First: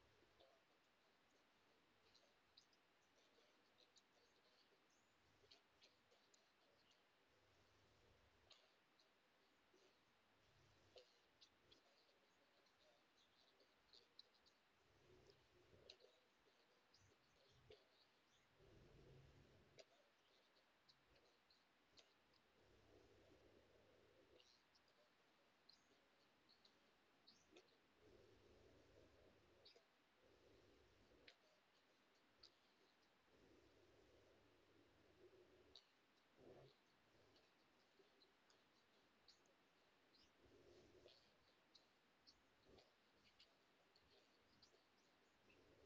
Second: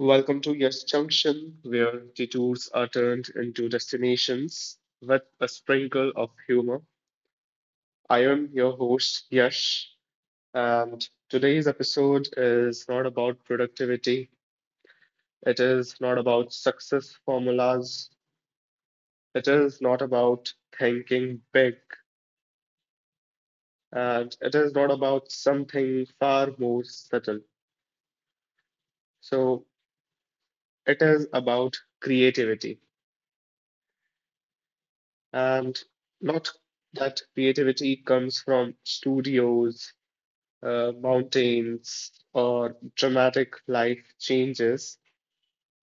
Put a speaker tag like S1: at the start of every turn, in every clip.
S1: Welcome to Yes Junction, where detours are turned into destinations with a sprinkle of humor. I am your host, Yash, and today's episode is not about productivity. It is not about success formulas. It is not about thinking big. And it is not about something far more subtle. So, it is about creativity. And not that creativity comes from studios, mountains, or dramatic life changes,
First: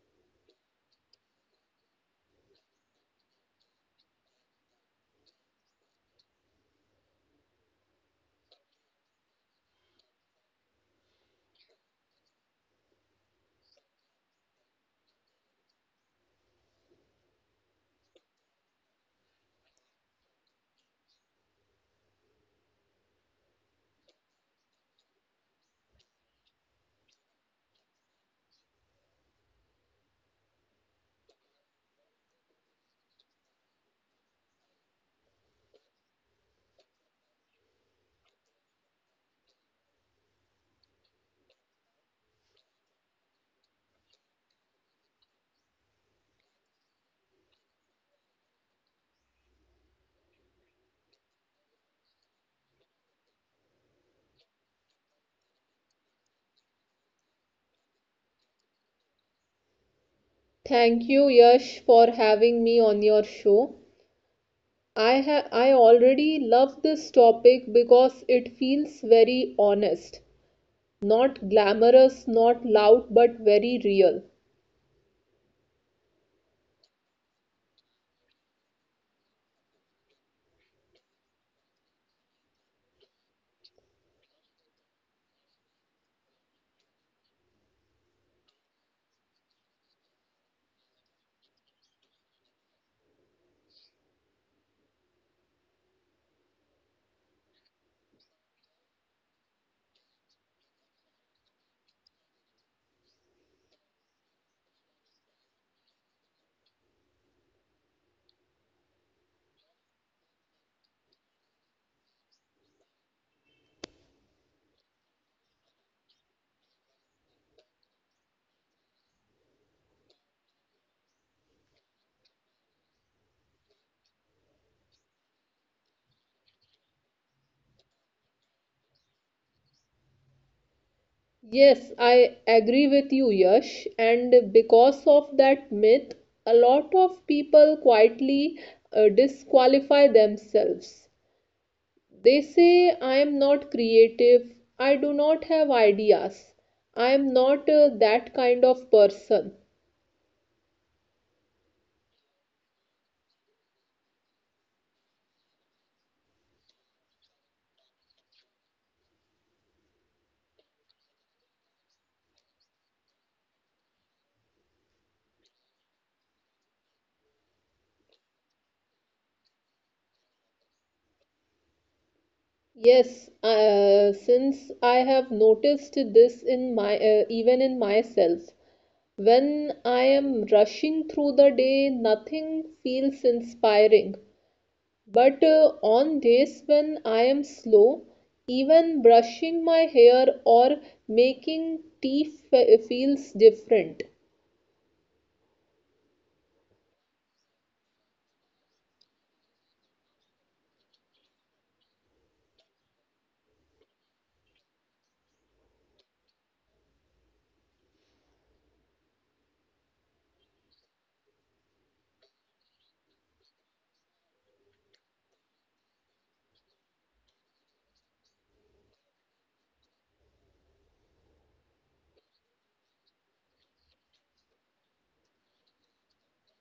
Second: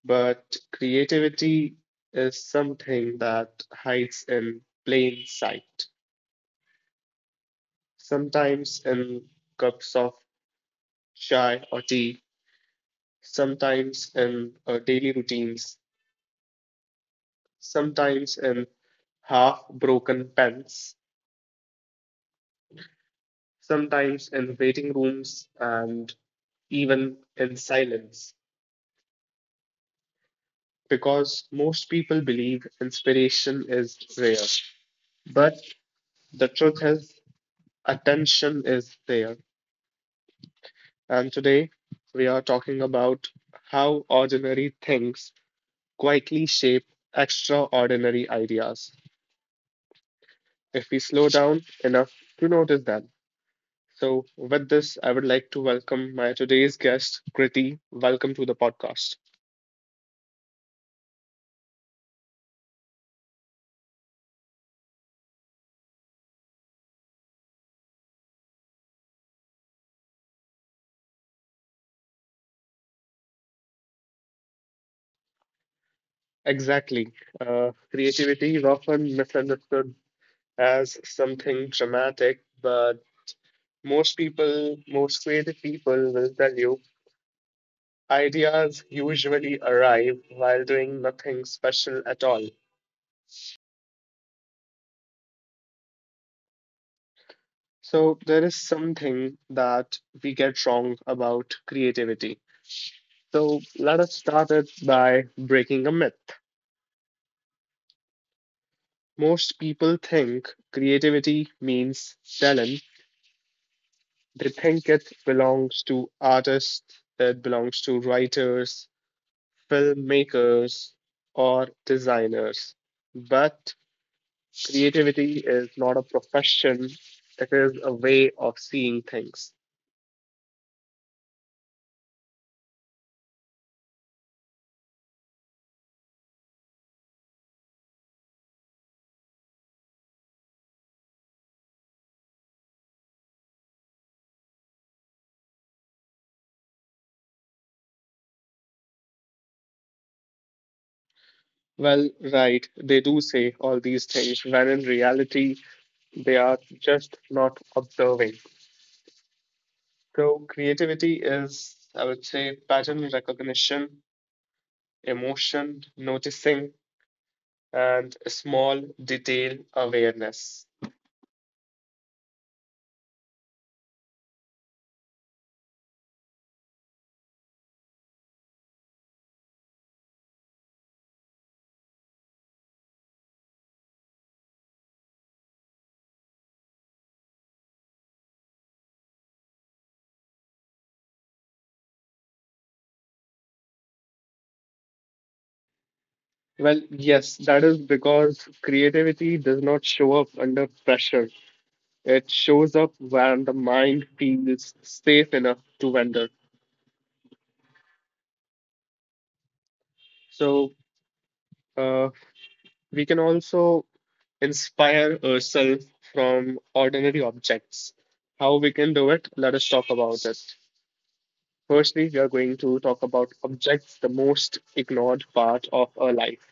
S1: but creativity is something that hides in plain sight, sometimes in cups of chai or tea, sometimes in daily routines, sometimes in half broken pens, sometimes in waiting rooms and even in silence, because most people believe inspiration is rare. But the truth is, attention is there. And today, we are talking about how ordinary things quietly shape extraordinary ideas if we slow down enough to notice them. So, with this, I would like to welcome my today's guest, Kriti. Welcome to the podcast.
S2: Thank you, Yash, for having me on your show. I already love this topic because it feels very honest, not glamorous, not loud, but very real.
S1: Exactly. Creativity is often misunderstood as something dramatic, but most creative people will tell you ideas usually arrive while doing nothing special at all. So there is something that we get wrong about creativity. So let us start it by breaking a myth. Most people think creativity means talent. They think it belongs to artists, it belongs to writers, filmmakers, or designers. But creativity is not a profession, it is a way of seeing things.
S2: Yes, I agree with you, Yash, and because of that myth, a lot of people quietly disqualify themselves. They say I am not creative, I do not have ideas, I am not that kind of person.
S1: Well, right, they do say all these things, when in reality, they are just not observing. So, creativity is, I would say, pattern recognition, emotion noticing, and small detail awareness.
S2: Yes, since I have noticed this in my even in myself, when I am rushing through the day, nothing feels inspiring. But on days when I am slow, even brushing my hair or making tea feels different.
S1: Well, yes, that is because creativity does not show up under pressure. It shows up when the mind feels safe enough to wander. So, uh, we can also inspire ourselves from ordinary objects. How we can do it? Let us talk about it. Firstly, we are going to talk about objects, the most ignored part of our life.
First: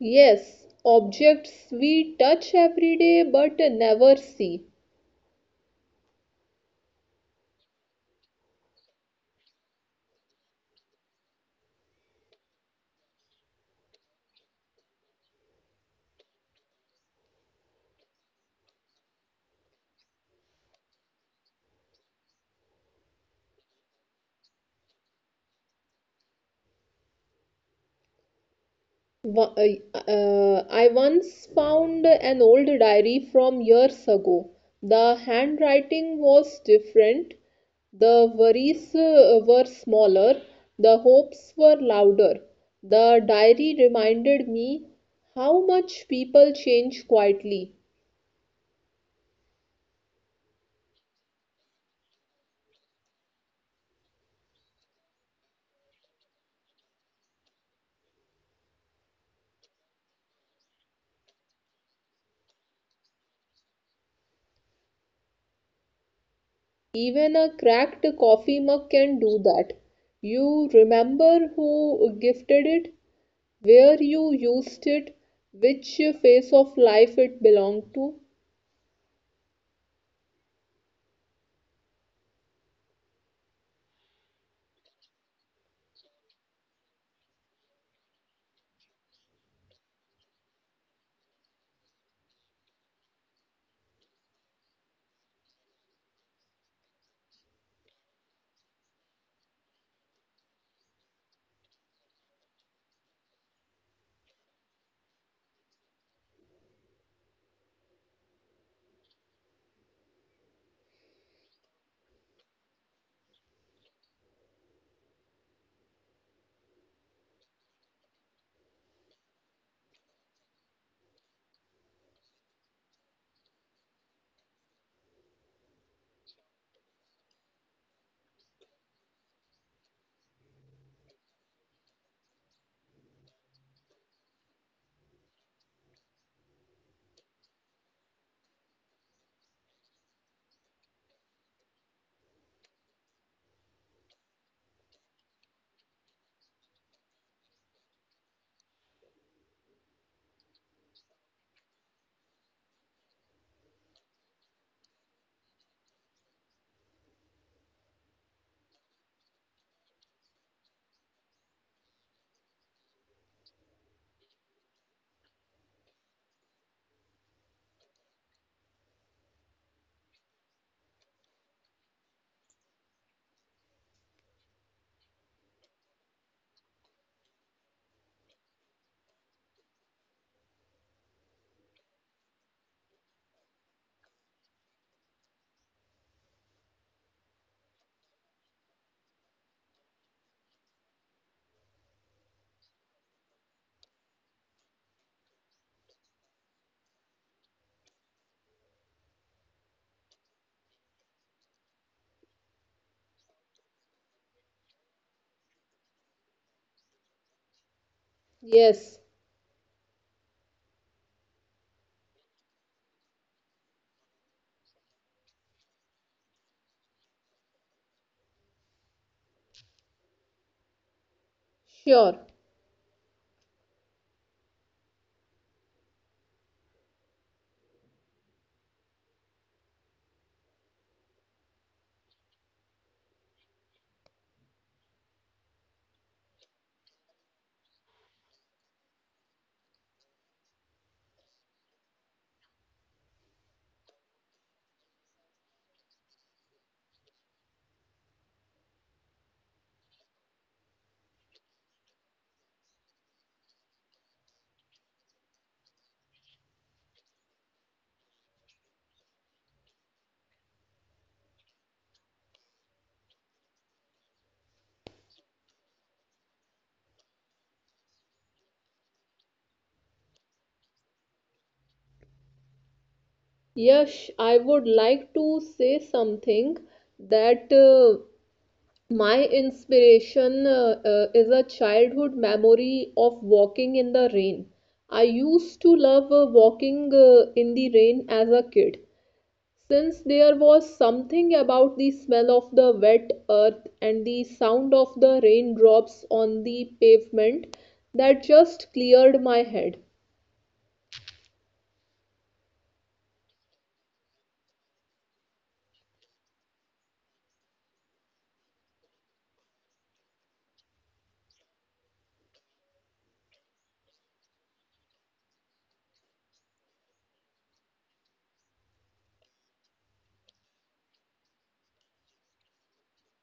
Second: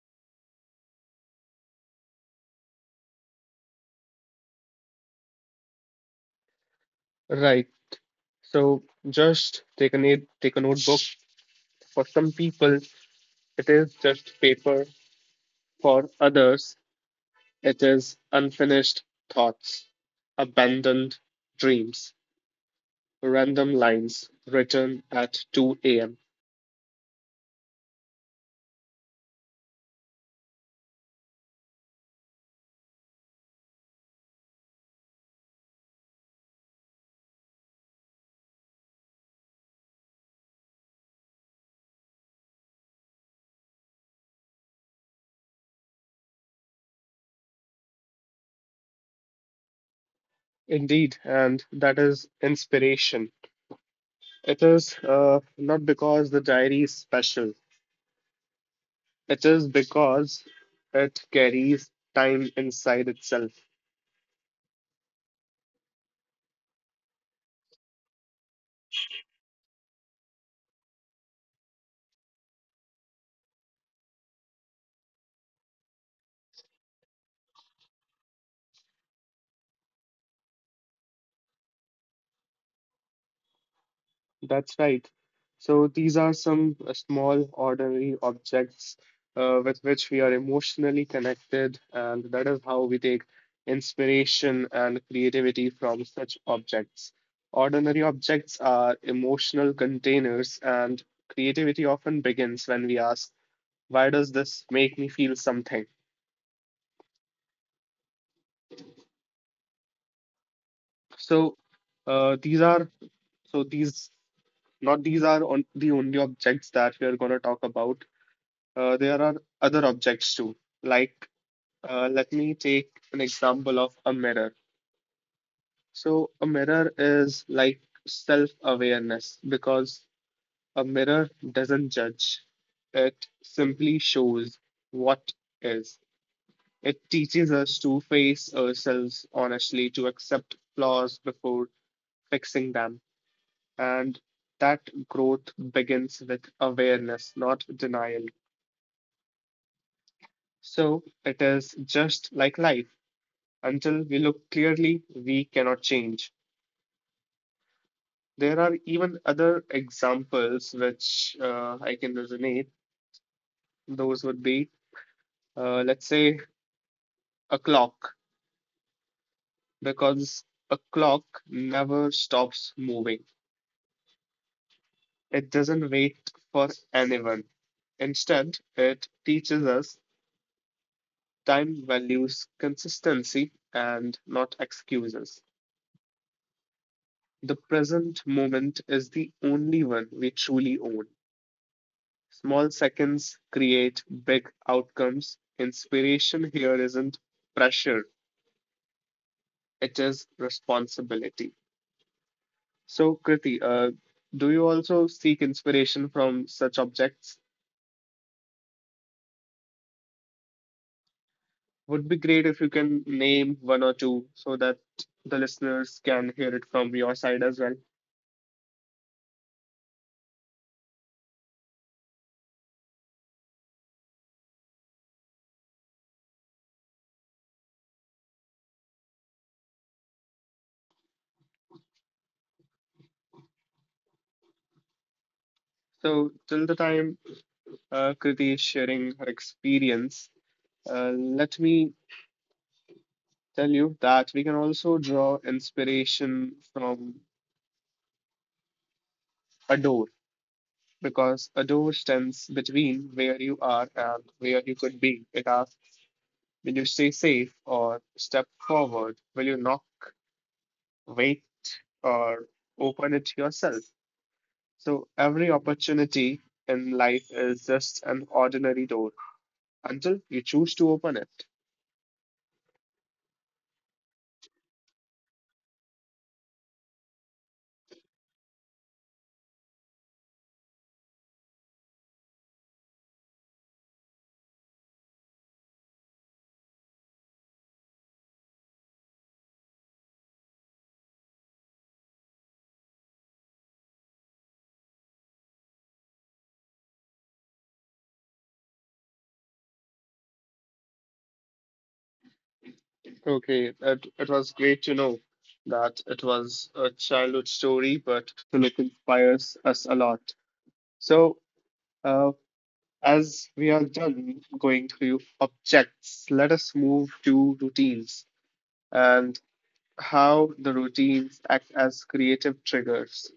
S2: Yes, objects we touch every day but never see.
S1: Right. So just take a notebook. For some people, it is just paper. For others, it is unfinished thoughts, abandoned dreams, random lines written at 2 a.m.
S2: I once found an old diary from years ago. The handwriting was different, the worries were smaller, the hopes were louder. The diary reminded me how much people change quietly.
S1: Indeed, and that is inspiration. It is not because the diary is special. It is because it carries time inside itself.
S2: Even a cracked coffee mug can do that. You remember who gifted it, where you used it, which phase of life it belonged to.
S1: That's right. So these are some small, ordinary objects with which we are emotionally connected, and that is how we take inspiration and creativity from such objects. Ordinary objects are emotional containers, and creativity often begins when we ask, why does this make me feel something? So, these are so these not these are on the only objects that we are going to talk about. There are other objects too. Like, let me take an example of a mirror. So, a mirror is like self awareness because a mirror doesn't judge, it simply shows what is. It teaches us to face ourselves honestly, to accept flaws before fixing them. And that growth begins with awareness, not denial. So, it is just like life. Until we look clearly, we cannot change. There are even other examples which I can resonate. Those would be, let's say, a clock, because a clock never stops moving. It doesn't wait for anyone. Instead, it teaches us time values consistency and not excuses. The present moment is the only one we truly own. Small seconds create big outcomes. Inspiration here isn't pressure, it is responsibility. So, Kriti, do you also seek inspiration from such objects?
S2: Yes,
S1: Would be great if you can name one or two so that the listeners can hear it from your side as well.
S2: sure.
S1: So, till the time Kriti is sharing her experience, let me tell you that we can also draw inspiration from a door, because a door stands between where you are and where you could be. It asks, will you stay safe or step forward? Will you knock, wait, or open it yourself? So every opportunity in life is just an ordinary door until you choose to open it.
S2: Yes, I would like to say something that my inspiration is a childhood memory of walking in the rain. I used to love walking in the rain as a kid. Since there was something about the smell of the wet earth and the sound of the raindrops on the pavement that just cleared my head.
S1: Okay, it was great to know that it was a childhood story, but still it inspires us a lot. So, uh, as we are done going through objects, let us move to routines and how the routines act as creative triggers.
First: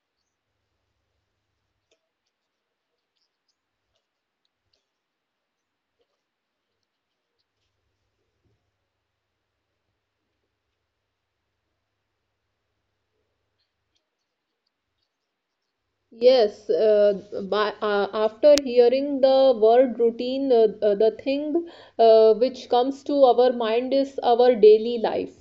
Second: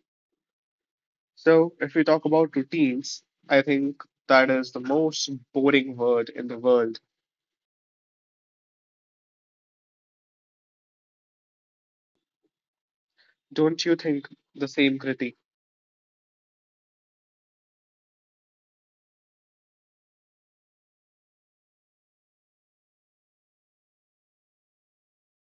S1: So, if we talk about routines, I think that is the most boring word in the world. Don't you think the same, Kriti?
S2: Yes, after hearing the word routine, the thing which comes to our mind is our daily life.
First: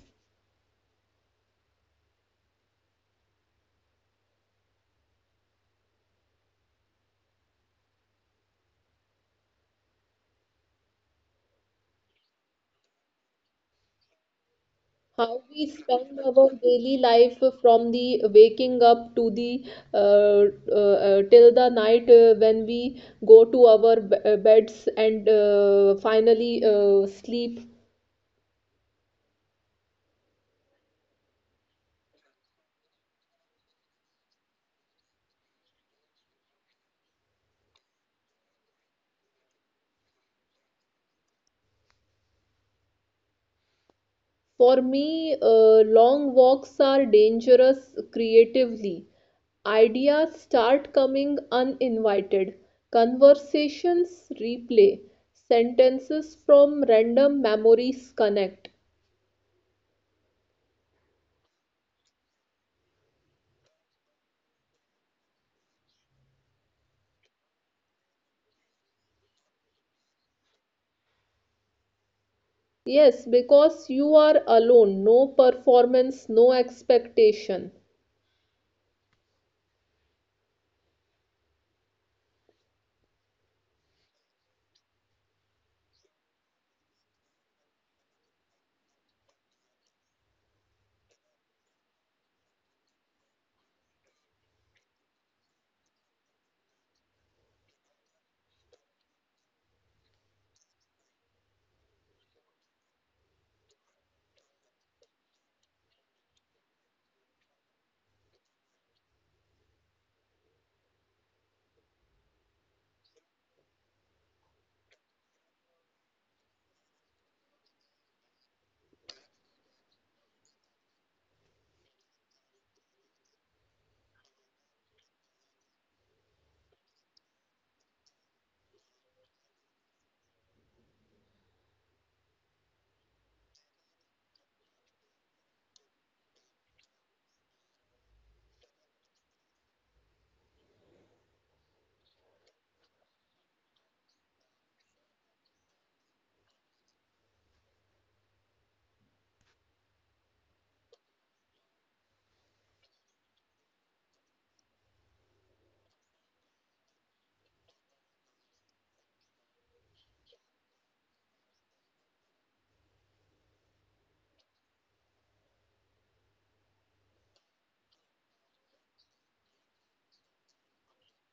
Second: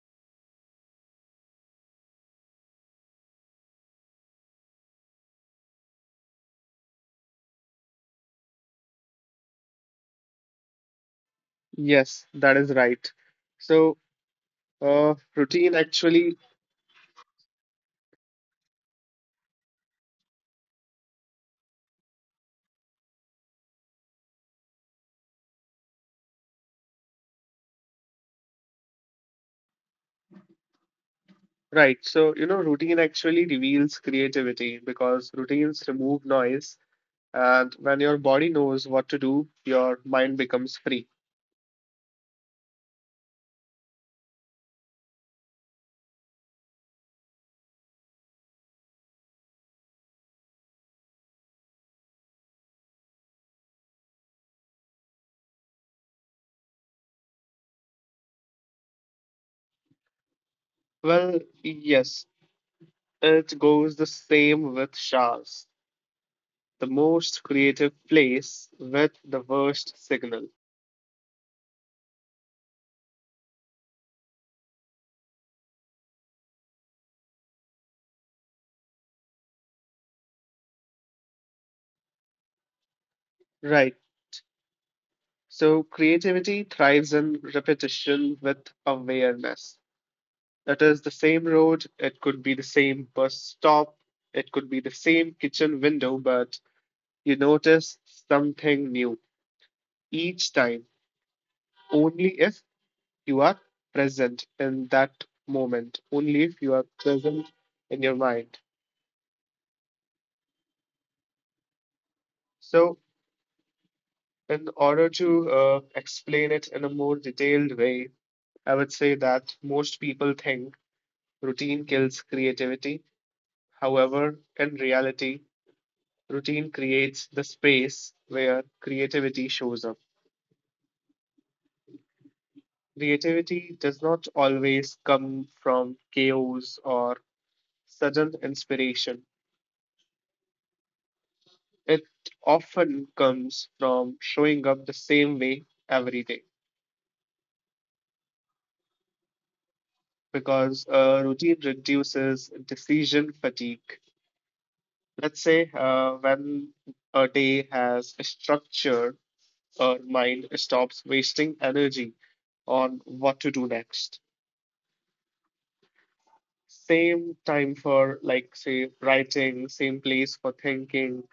S1: Yes, that is right. So, uh,
S2: How we
S1: routine
S2: spend
S1: actually,
S2: our daily life from the waking up to the uh, till the night when we go to our beds and finally sleep.
S1: right. So, you know, routine actually reveals creativity because routines remove noise. And when your body knows what to do, your mind becomes free.
S2: For me, long walks are dangerous creatively. Ideas start coming uninvited. Conversations replay. Sentences from random memories connect.
S1: Well, yes, it goes the same with showers. The most creative place with the worst signal.
S2: Yes, because you are alone, no performance, no expectation.
S1: Right. So creativity thrives in repetition with awareness. It is the same road, it could be the same bus stop, it could be the same kitchen window, but you notice something new each time, only if you are present in that moment, only if you are present in your mind. So, in order to explain it in a more detailed way, I would say that most people think routine kills creativity, however, in reality, routine creates the space where creativity shows up. Creativity does not always come from chaos or sudden inspiration. It often comes from showing up the same way every day, because routine reduces decision fatigue. Let's say when a day has a structure, our mind stops wasting energy on what to do next. Same time for, like, say, writing, same place for thinking,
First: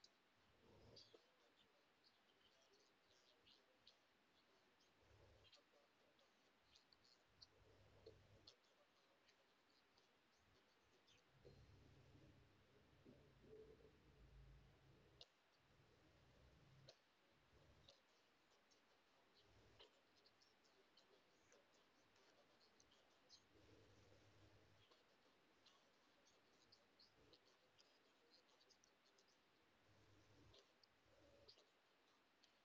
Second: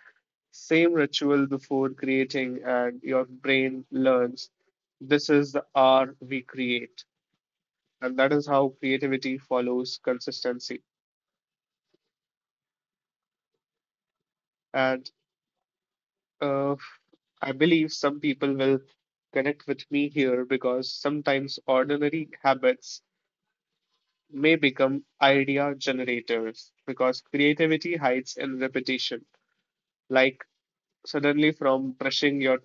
S1: same ritual before creating, and your brain learns this is the hour we create. And that is how creativity follows consistency. And uh, I believe some people will connect with me here because sometimes ordinary habits may become idea generators because creativity hides in repetition. Like suddenly, from brushing your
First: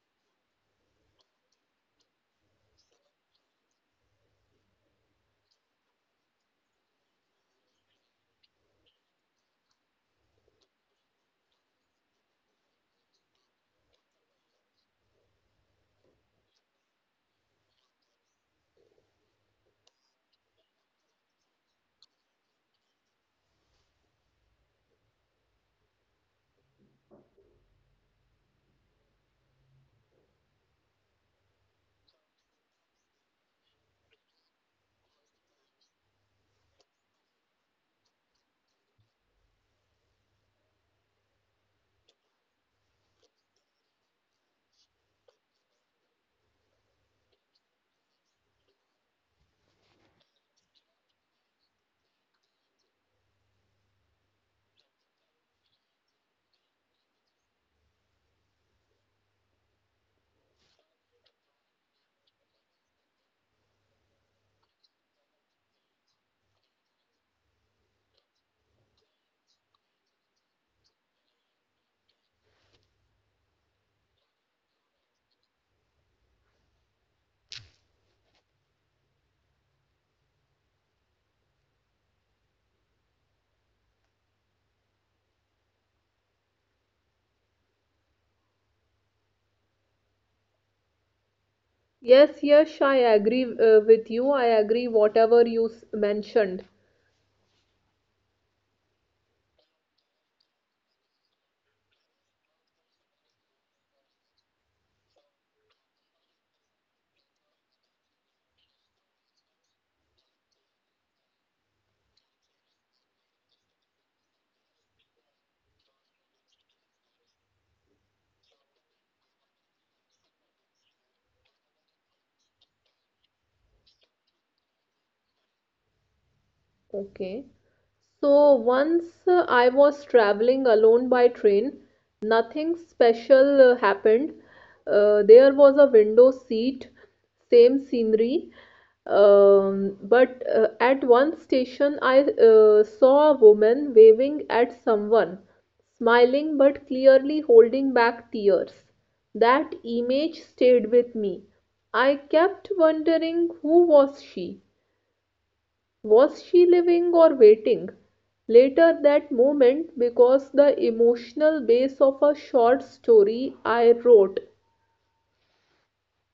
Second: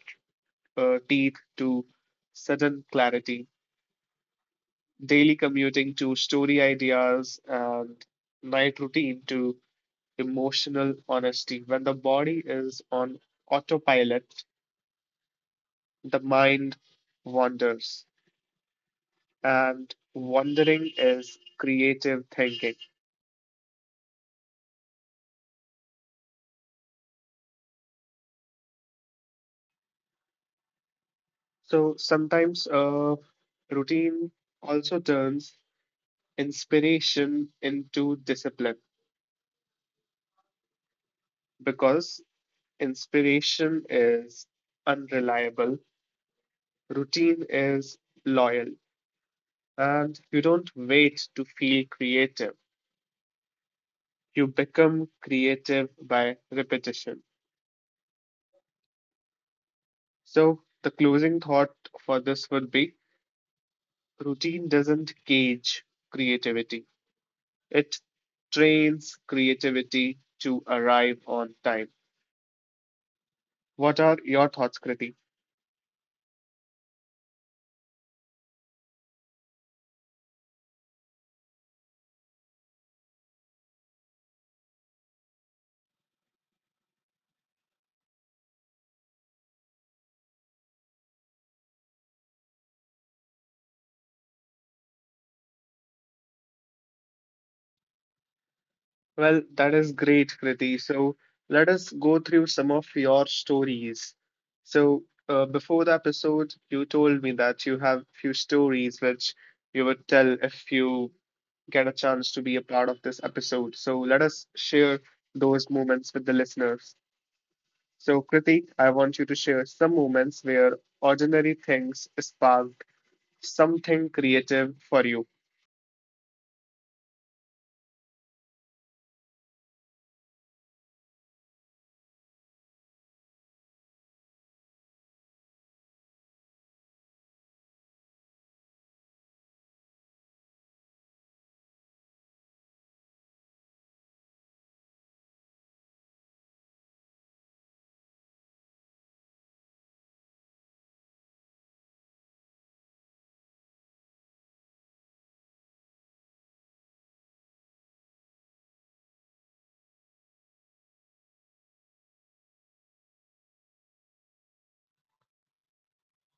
S1: teeth to sudden clarity, daily commuting to story ideas, and night routine to emotional honesty. When the body is on autopilot, the mind wanders, and wandering is creative thinking. So sometimes routine also turns inspiration into discipline because inspiration is unreliable, routine is loyal, and you don't wait to feel creative. You become creative by repetition. So, the closing thought for this would be routine doesn't cage creativity, it trains creativity to arrive on time. What are your thoughts, Kriti?
S2: Yes, yes, I agree with you. I agree whatever you mentioned.
S1: Well, that is great, Kriti. So, let us go through some of your stories. So, before the episode, you told me that you have few stories which you would tell if you get a chance to be a part of this episode. So, let us share those moments with the listeners. So, Kritik, I want you to share some moments where ordinary things sparked something creative for you.
S2: Okay. So once I was traveling alone by train, nothing special happened. There was a window seat, same scenery. But at one station, I saw a woman waving at someone, smiling but clearly holding back tears. That image stayed with me. I kept wondering who was she? Was she living or waiting? Later that moment, because the emotional base of a short story I wrote.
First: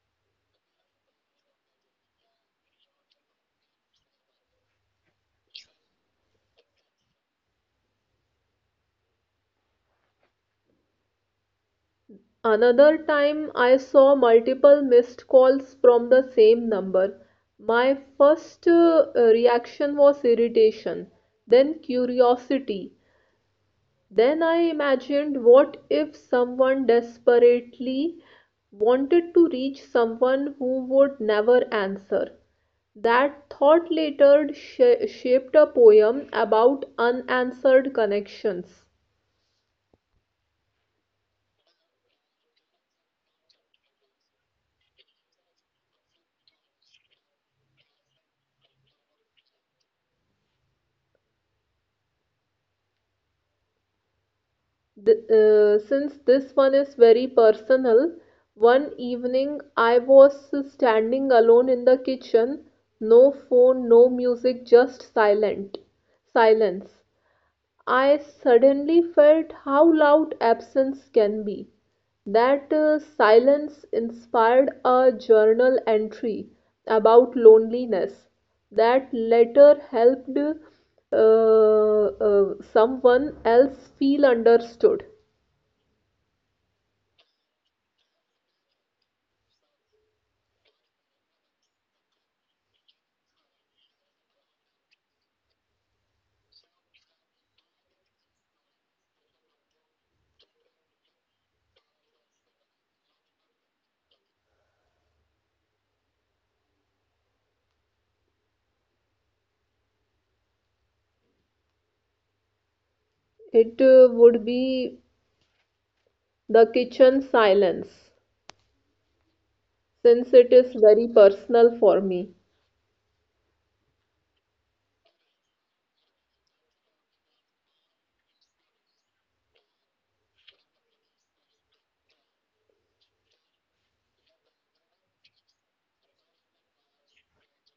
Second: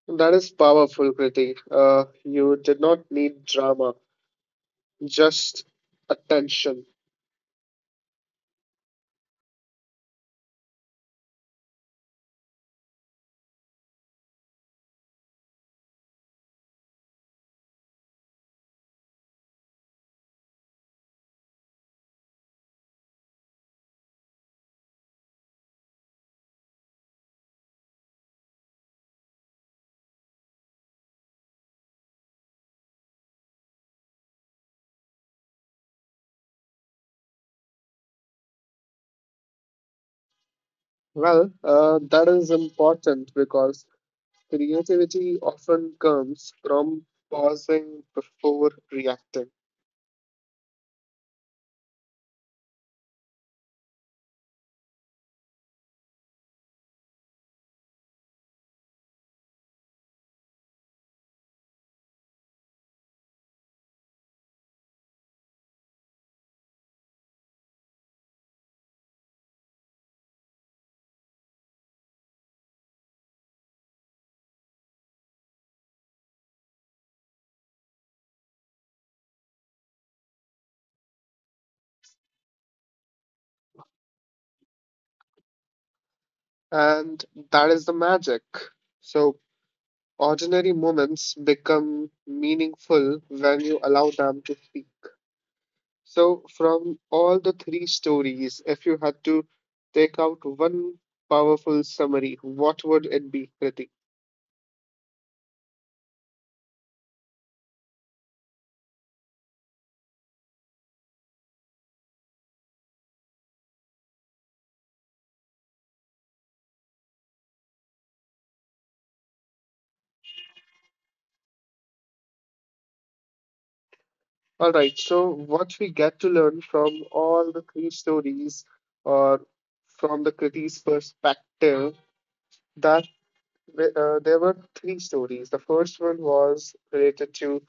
S1: That is powerful, Kriti. You did not need drama, just attention.
S2: Another time, I saw multiple missed calls from the same number. My first reaction was irritation, then curiosity. Then I imagined, what if someone desperately wanted to reach someone who would never answer? That thought later shaped a poem about unanswered connections.
S1: Well, that is important because creativity often comes from pausing before reacting,
S2: Since this one is very personal, one evening I was standing alone in the kitchen, no phone, no music, just silent silence. I suddenly felt how loud absence can be. That silence inspired a journal entry about loneliness. That letter helped someone else feel understood.
S1: and that is the magic. So, ordinary moments become meaningful when you allow them to speak. So, from all the three stories, if you had to take out one powerful summary, what would it be, Kriti?
S2: It would be the kitchen silence, since it is very personal for me.
S1: All right, so what we get to learn from all the three stories, or from the Kriti's perspective, that there were three stories. The first one was related to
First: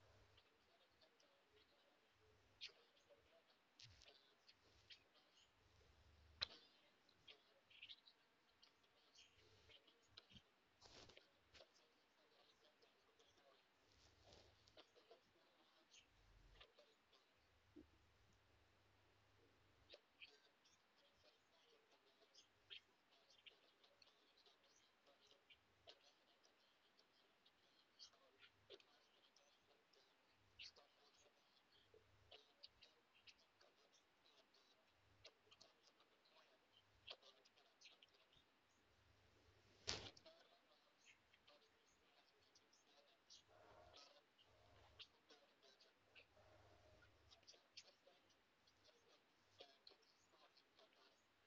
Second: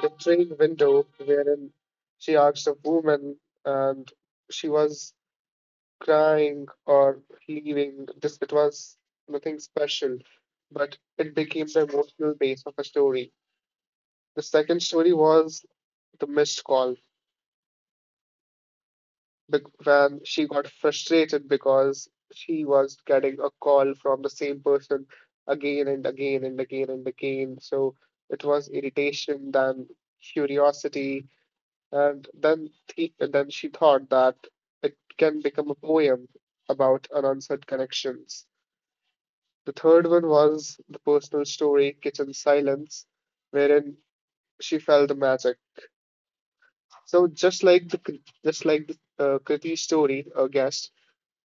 S1: the train window, wherein she asked a woman and she was crying or leaving. This it was nothing special, but it became the emotional base of a story. The second story was the missed call, when she got frustrated because she was getting a call from the same person again and again and again and again. So it was irritation, then curiosity, and then th- and then she thought that it can become a poem about unanswered connections. The third one was the personal story, Kitchen Silence, wherein she felt the magic. So just like the Kriti story, a guest,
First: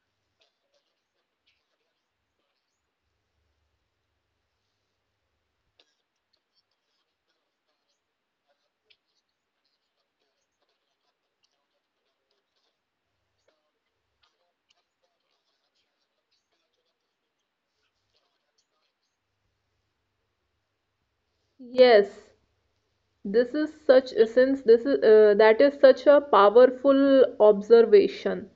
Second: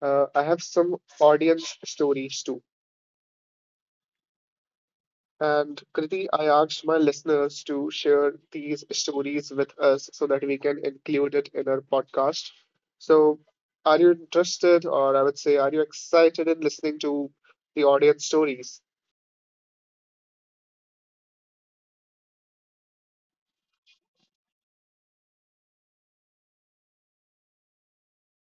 S1: I have some audience stories too. And Kriti, I asked my listeners to share these stories with us so that we can include it in our podcast. So, are you interested, or I would say, are you excited in listening to the audience stories?
S2: Yes, this is such, since this is that is such a powerful observation.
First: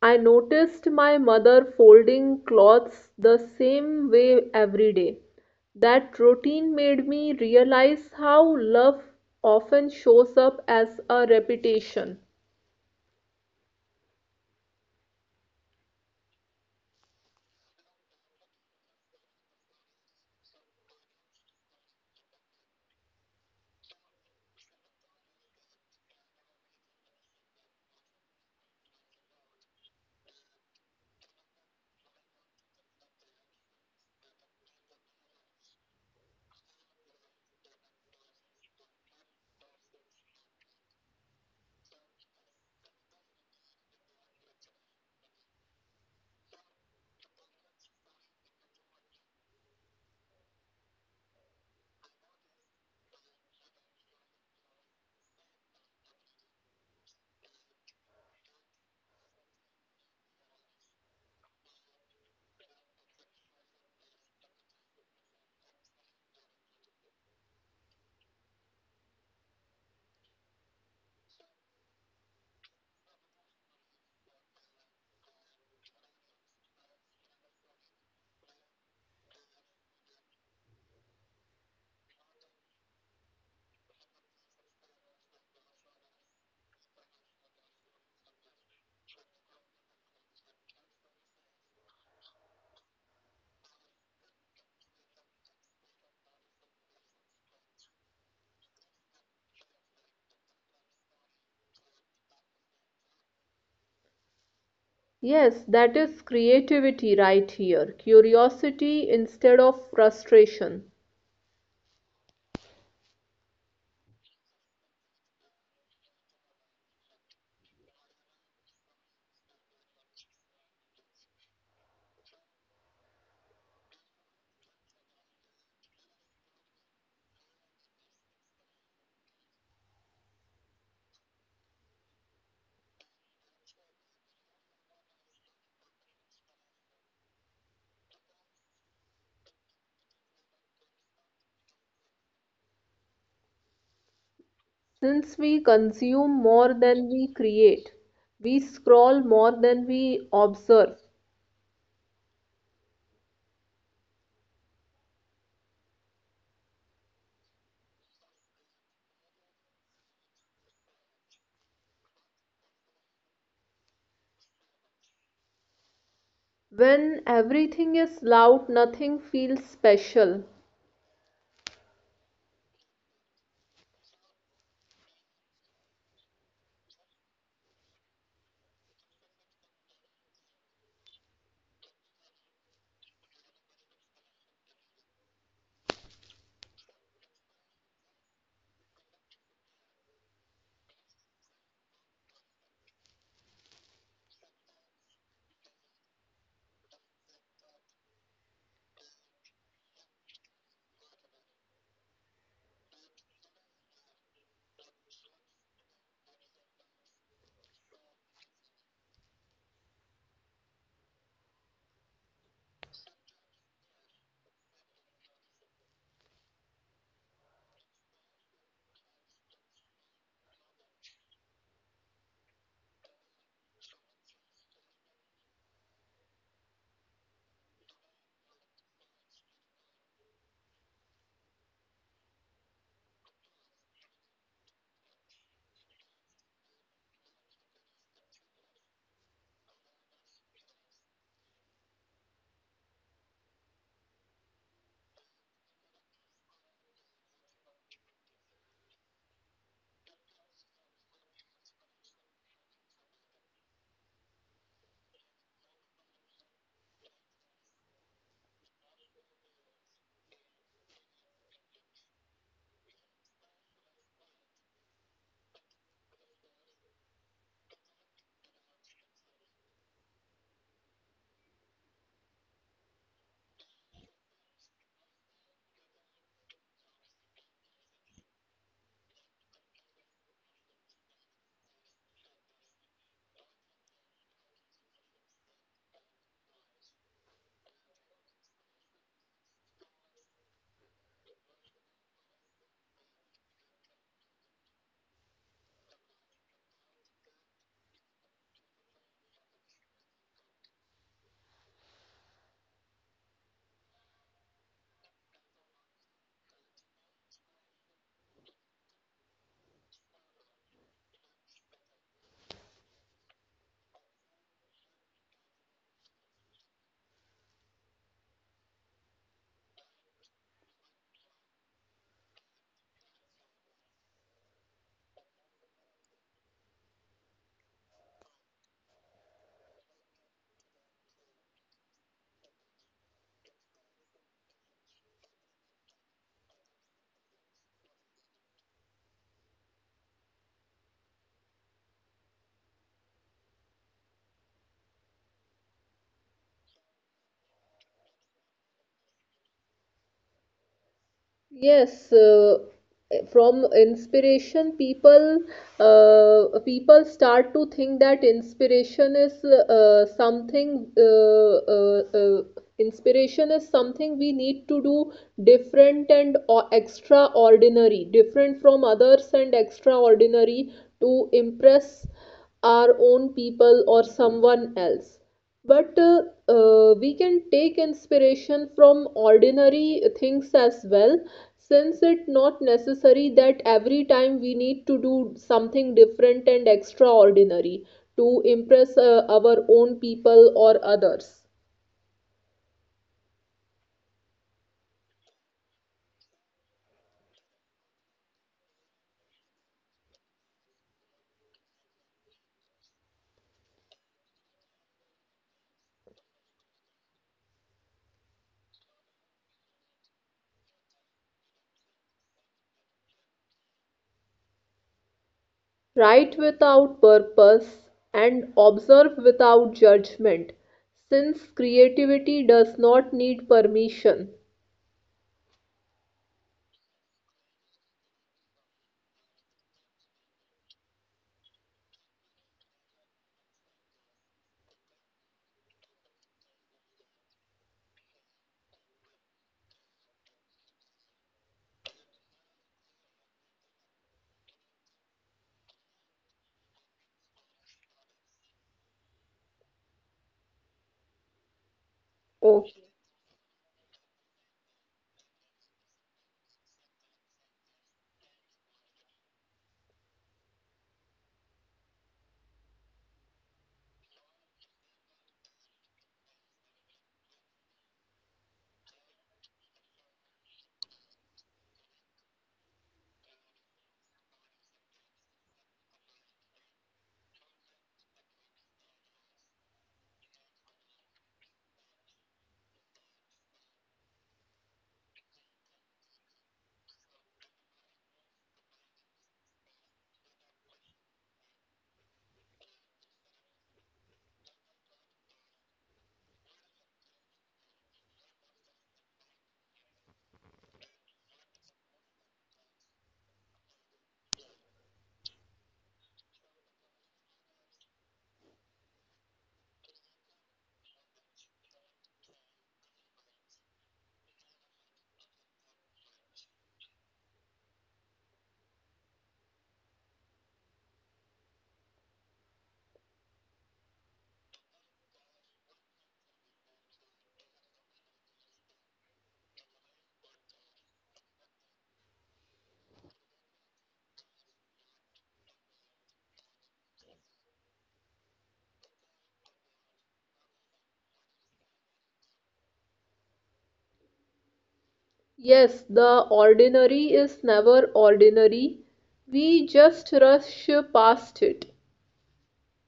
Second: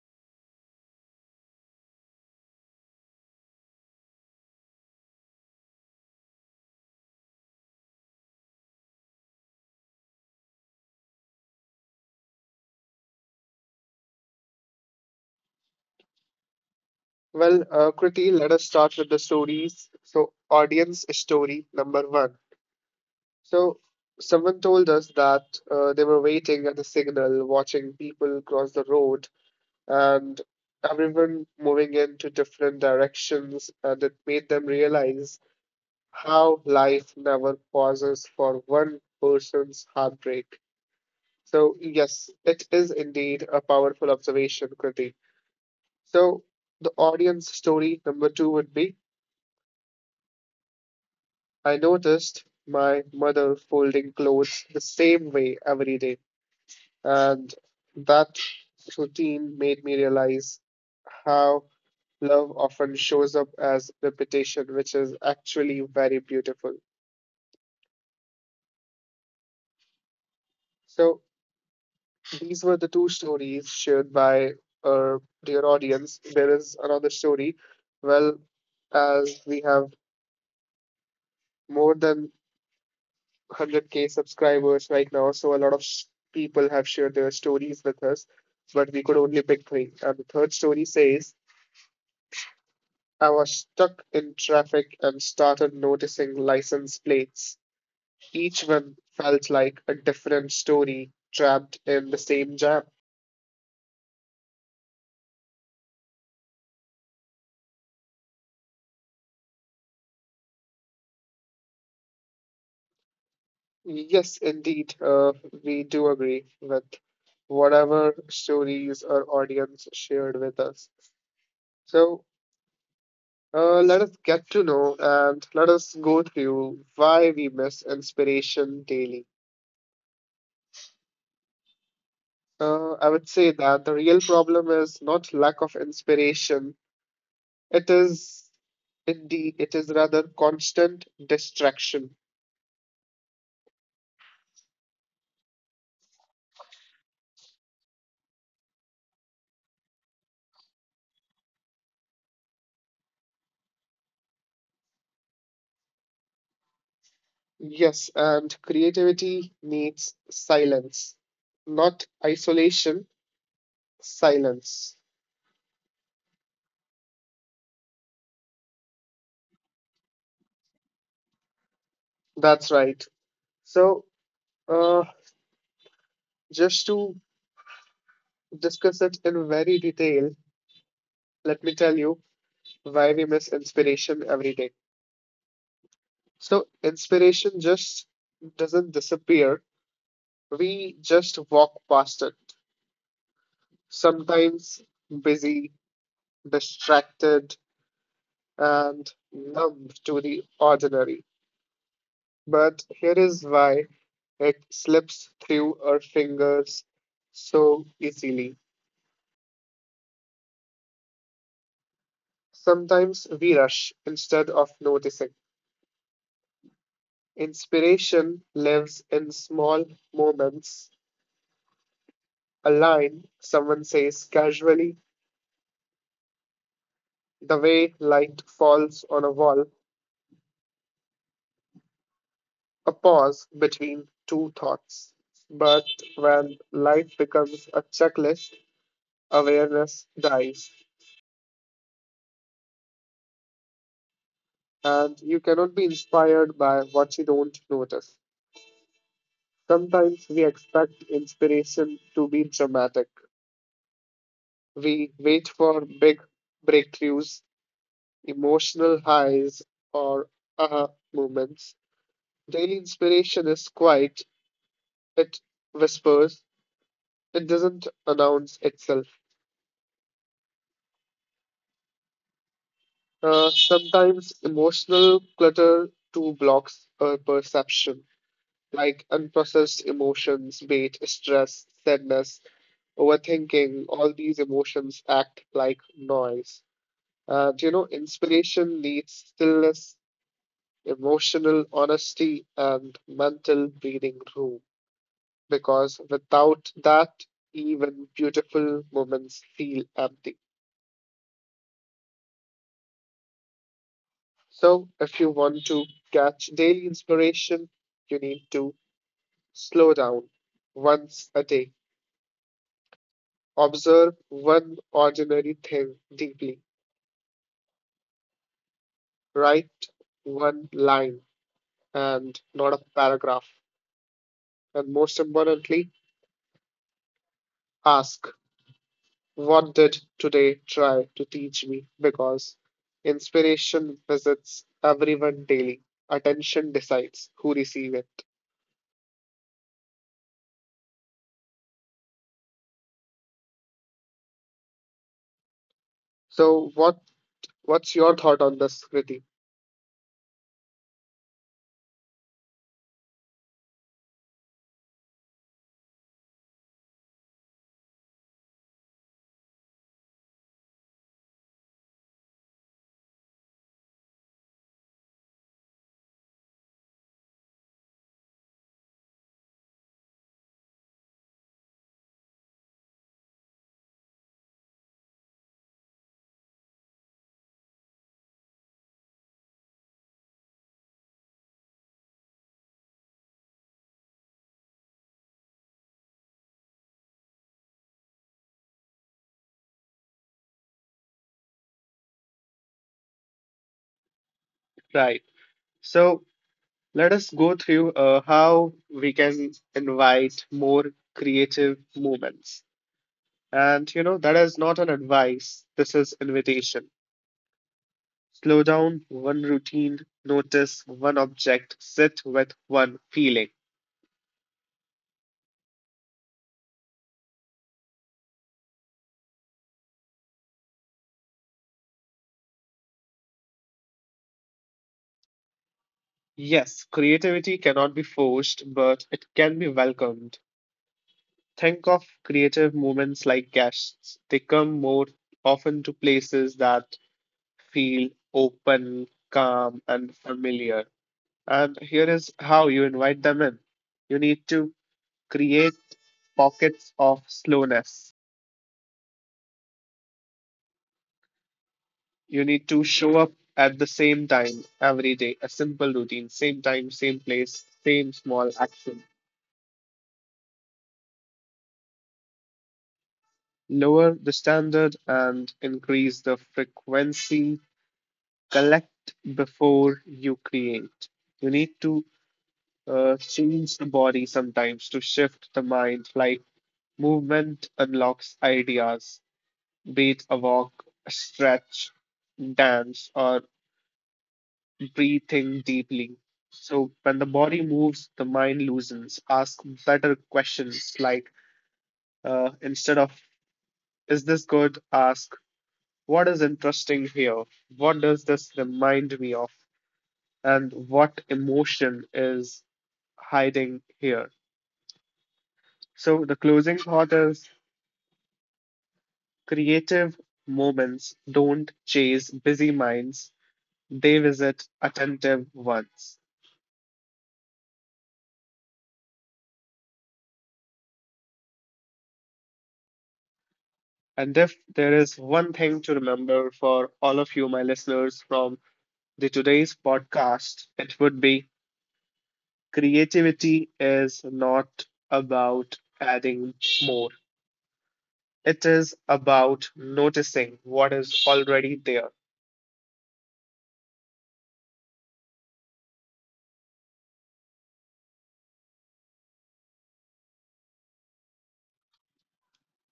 S2: I noticed my mother folding cloths the same way every day. That routine made me realize how love often shows up as a repetition.
S1: Well, quickly, let us start with the stories. So, audience story number one. So, someone told us that they were waiting at the signal, watching people cross the road, and everyone moving into different directions, and it made them realize how life never pauses for one person's heartbreak. So, yes, it is indeed a powerful observation, Kriti. So, the audience story number two would be. I noticed my mother folding clothes the same way every day, and that routine made me realize how love often shows up as repetition, which is actually very beautiful. So, these were the two stories shared by our dear audience. There is another story. Well, as we have more than 100K subscribers right now, so a lot of s- people have shared their stories with us, but we could only pick three. And the third story says, I was stuck in traffic and started noticing license plates. Each one felt like a different story trapped in the same jam.
S2: Yes, that is creativity right here. Curiosity instead of frustration.
S1: Yes, indeed, we do agree with whatever stories our audience shared with us. So, let us get to know and let us go through why we miss inspiration daily. I would say that the real problem is not lack of inspiration. It is it is rather constant distraction.
S2: Since we consume more than we create, we scroll more than we observe.
S1: Yes, and creativity needs silence, not isolation, silence.
S2: When everything is loud, nothing feels special.
S1: That's right. So, uh, just to discuss it in very detail, let me tell you why we miss inspiration every day. So, inspiration just doesn't disappear, we just walk past it. Sometimes busy, distracted, and numb to the ordinary. But here is why it slips through our fingers so easily. Sometimes we rush instead of noticing. Inspiration lives in small moments. A line someone says casually, the way light falls on a wall, a pause between two thoughts. But when life becomes a checklist, awareness dies, and you cannot be inspired by what you don't notice. Sometimes we expect inspiration to be dramatic. We wait for big breakthroughs, emotional highs, or aha moments. Daily inspiration is quiet, it whispers. It doesn't announce itself. Sometimes emotional clutter too blocks our perception, like unprocessed emotions, be it stress, sadness, overthinking. All these emotions act like noise. And inspiration needs stillness, emotional honesty, and mental breathing room, because without that, even beautiful moments feel empty. So, if you want to catch daily inspiration, you need to slow down once a day. Observe one ordinary thing deeply. Write one line and not a paragraph. And most importantly, ask, "What did today try to teach me?" Because inspiration visits everyone daily. Attention decides who receive it. So, what's your thought on this, Kriti?
S2: Yes, from inspiration, people start to think that inspiration is something inspiration is something we need to do different and extraordinary, different from others and extraordinary to impress our own people or someone else, but we can take inspiration from ordinary things as well, since it not necessary that every time we need to do something different and extraordinary to impress our own people or others.
S1: Right. So, let us go through how we can invite more creative moments. And that is not an advice, this is invitation. Slow down one routine, notice one object, sit with one feeling.
S2: Write without purpose and observe without judgment, since creativity does not need permission.
S1: Yes, creativity cannot be forced, but it can be welcomed. Think of creative moments like guests. They come more often to places that feel open, calm, and familiar. And here is how you invite them in. You need to create pockets of slowness. You need to show up at the same time every day, a simple routine, same time, same place, same small action. Lower the standard and increase the frequency. Collect before you create. You need to change the body sometimes to shift the mind, like movement unlocks ideas. Breathe, a walk, stretch, dance, or breathing deeply. So when the body moves, the mind loosens. Ask better questions, like instead of "Is this good?" ask "What is interesting here? What does this remind me of? And what emotion is hiding here?" So the closing thought is creative moments don't chase busy minds; they visit attentive ones. And if there is one thing to remember for all of you, my listeners, from the today's podcast, it would be creativity is not about adding more. It is about noticing what is already there.
S2: Yes, the ordinary is never ordinary. We just rush past it.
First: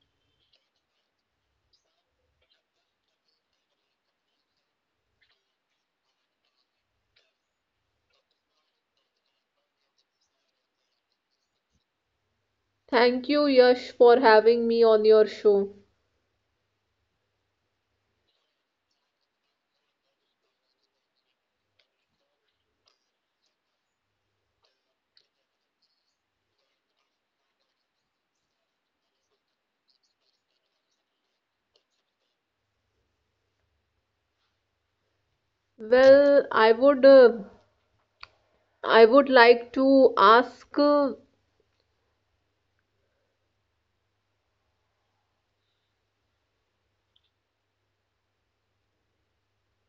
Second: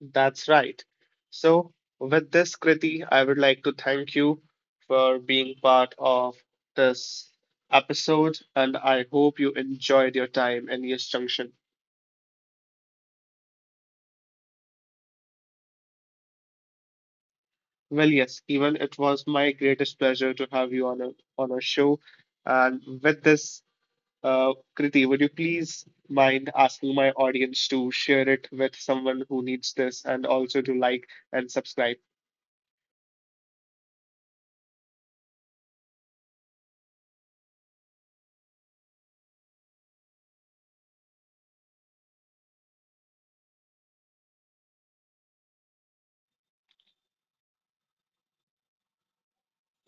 S1: That's right. So, with this, Kriti, I would like to thank you for being part of this episode, and I hope you enjoyed your time in Yes Junction.
S2: Thank you, Yash, for having me on your show.
S1: Well, yes, even it was my greatest pleasure to have you on a on our show. And with this, uh, Kriti, would you please mind asking my audience to share it with someone who needs this, and also to like and subscribe?
S2: Well, I would like to ask,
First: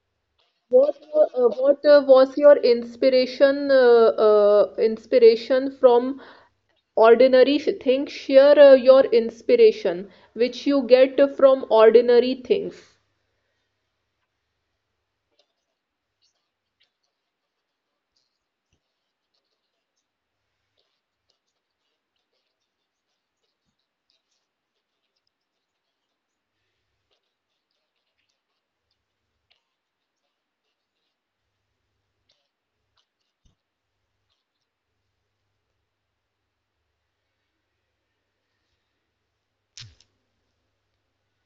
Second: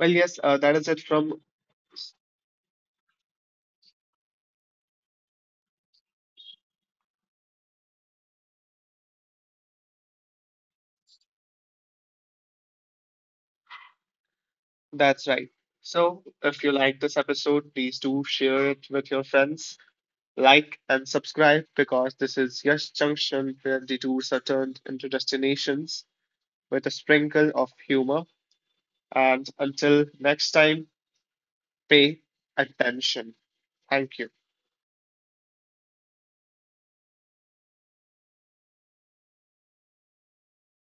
S1: Well, yes, that is it from.
S2: what was your inspiration from ordinary things? Share your inspiration which you get from ordinary things.
S1: That's right. So, if you like this episode, please do share it with your friends. Like and subscribe, because this is Yash Junction, where detours are turned into destinations with a sprinkle of humor. And until next time, pay attention. Thank you.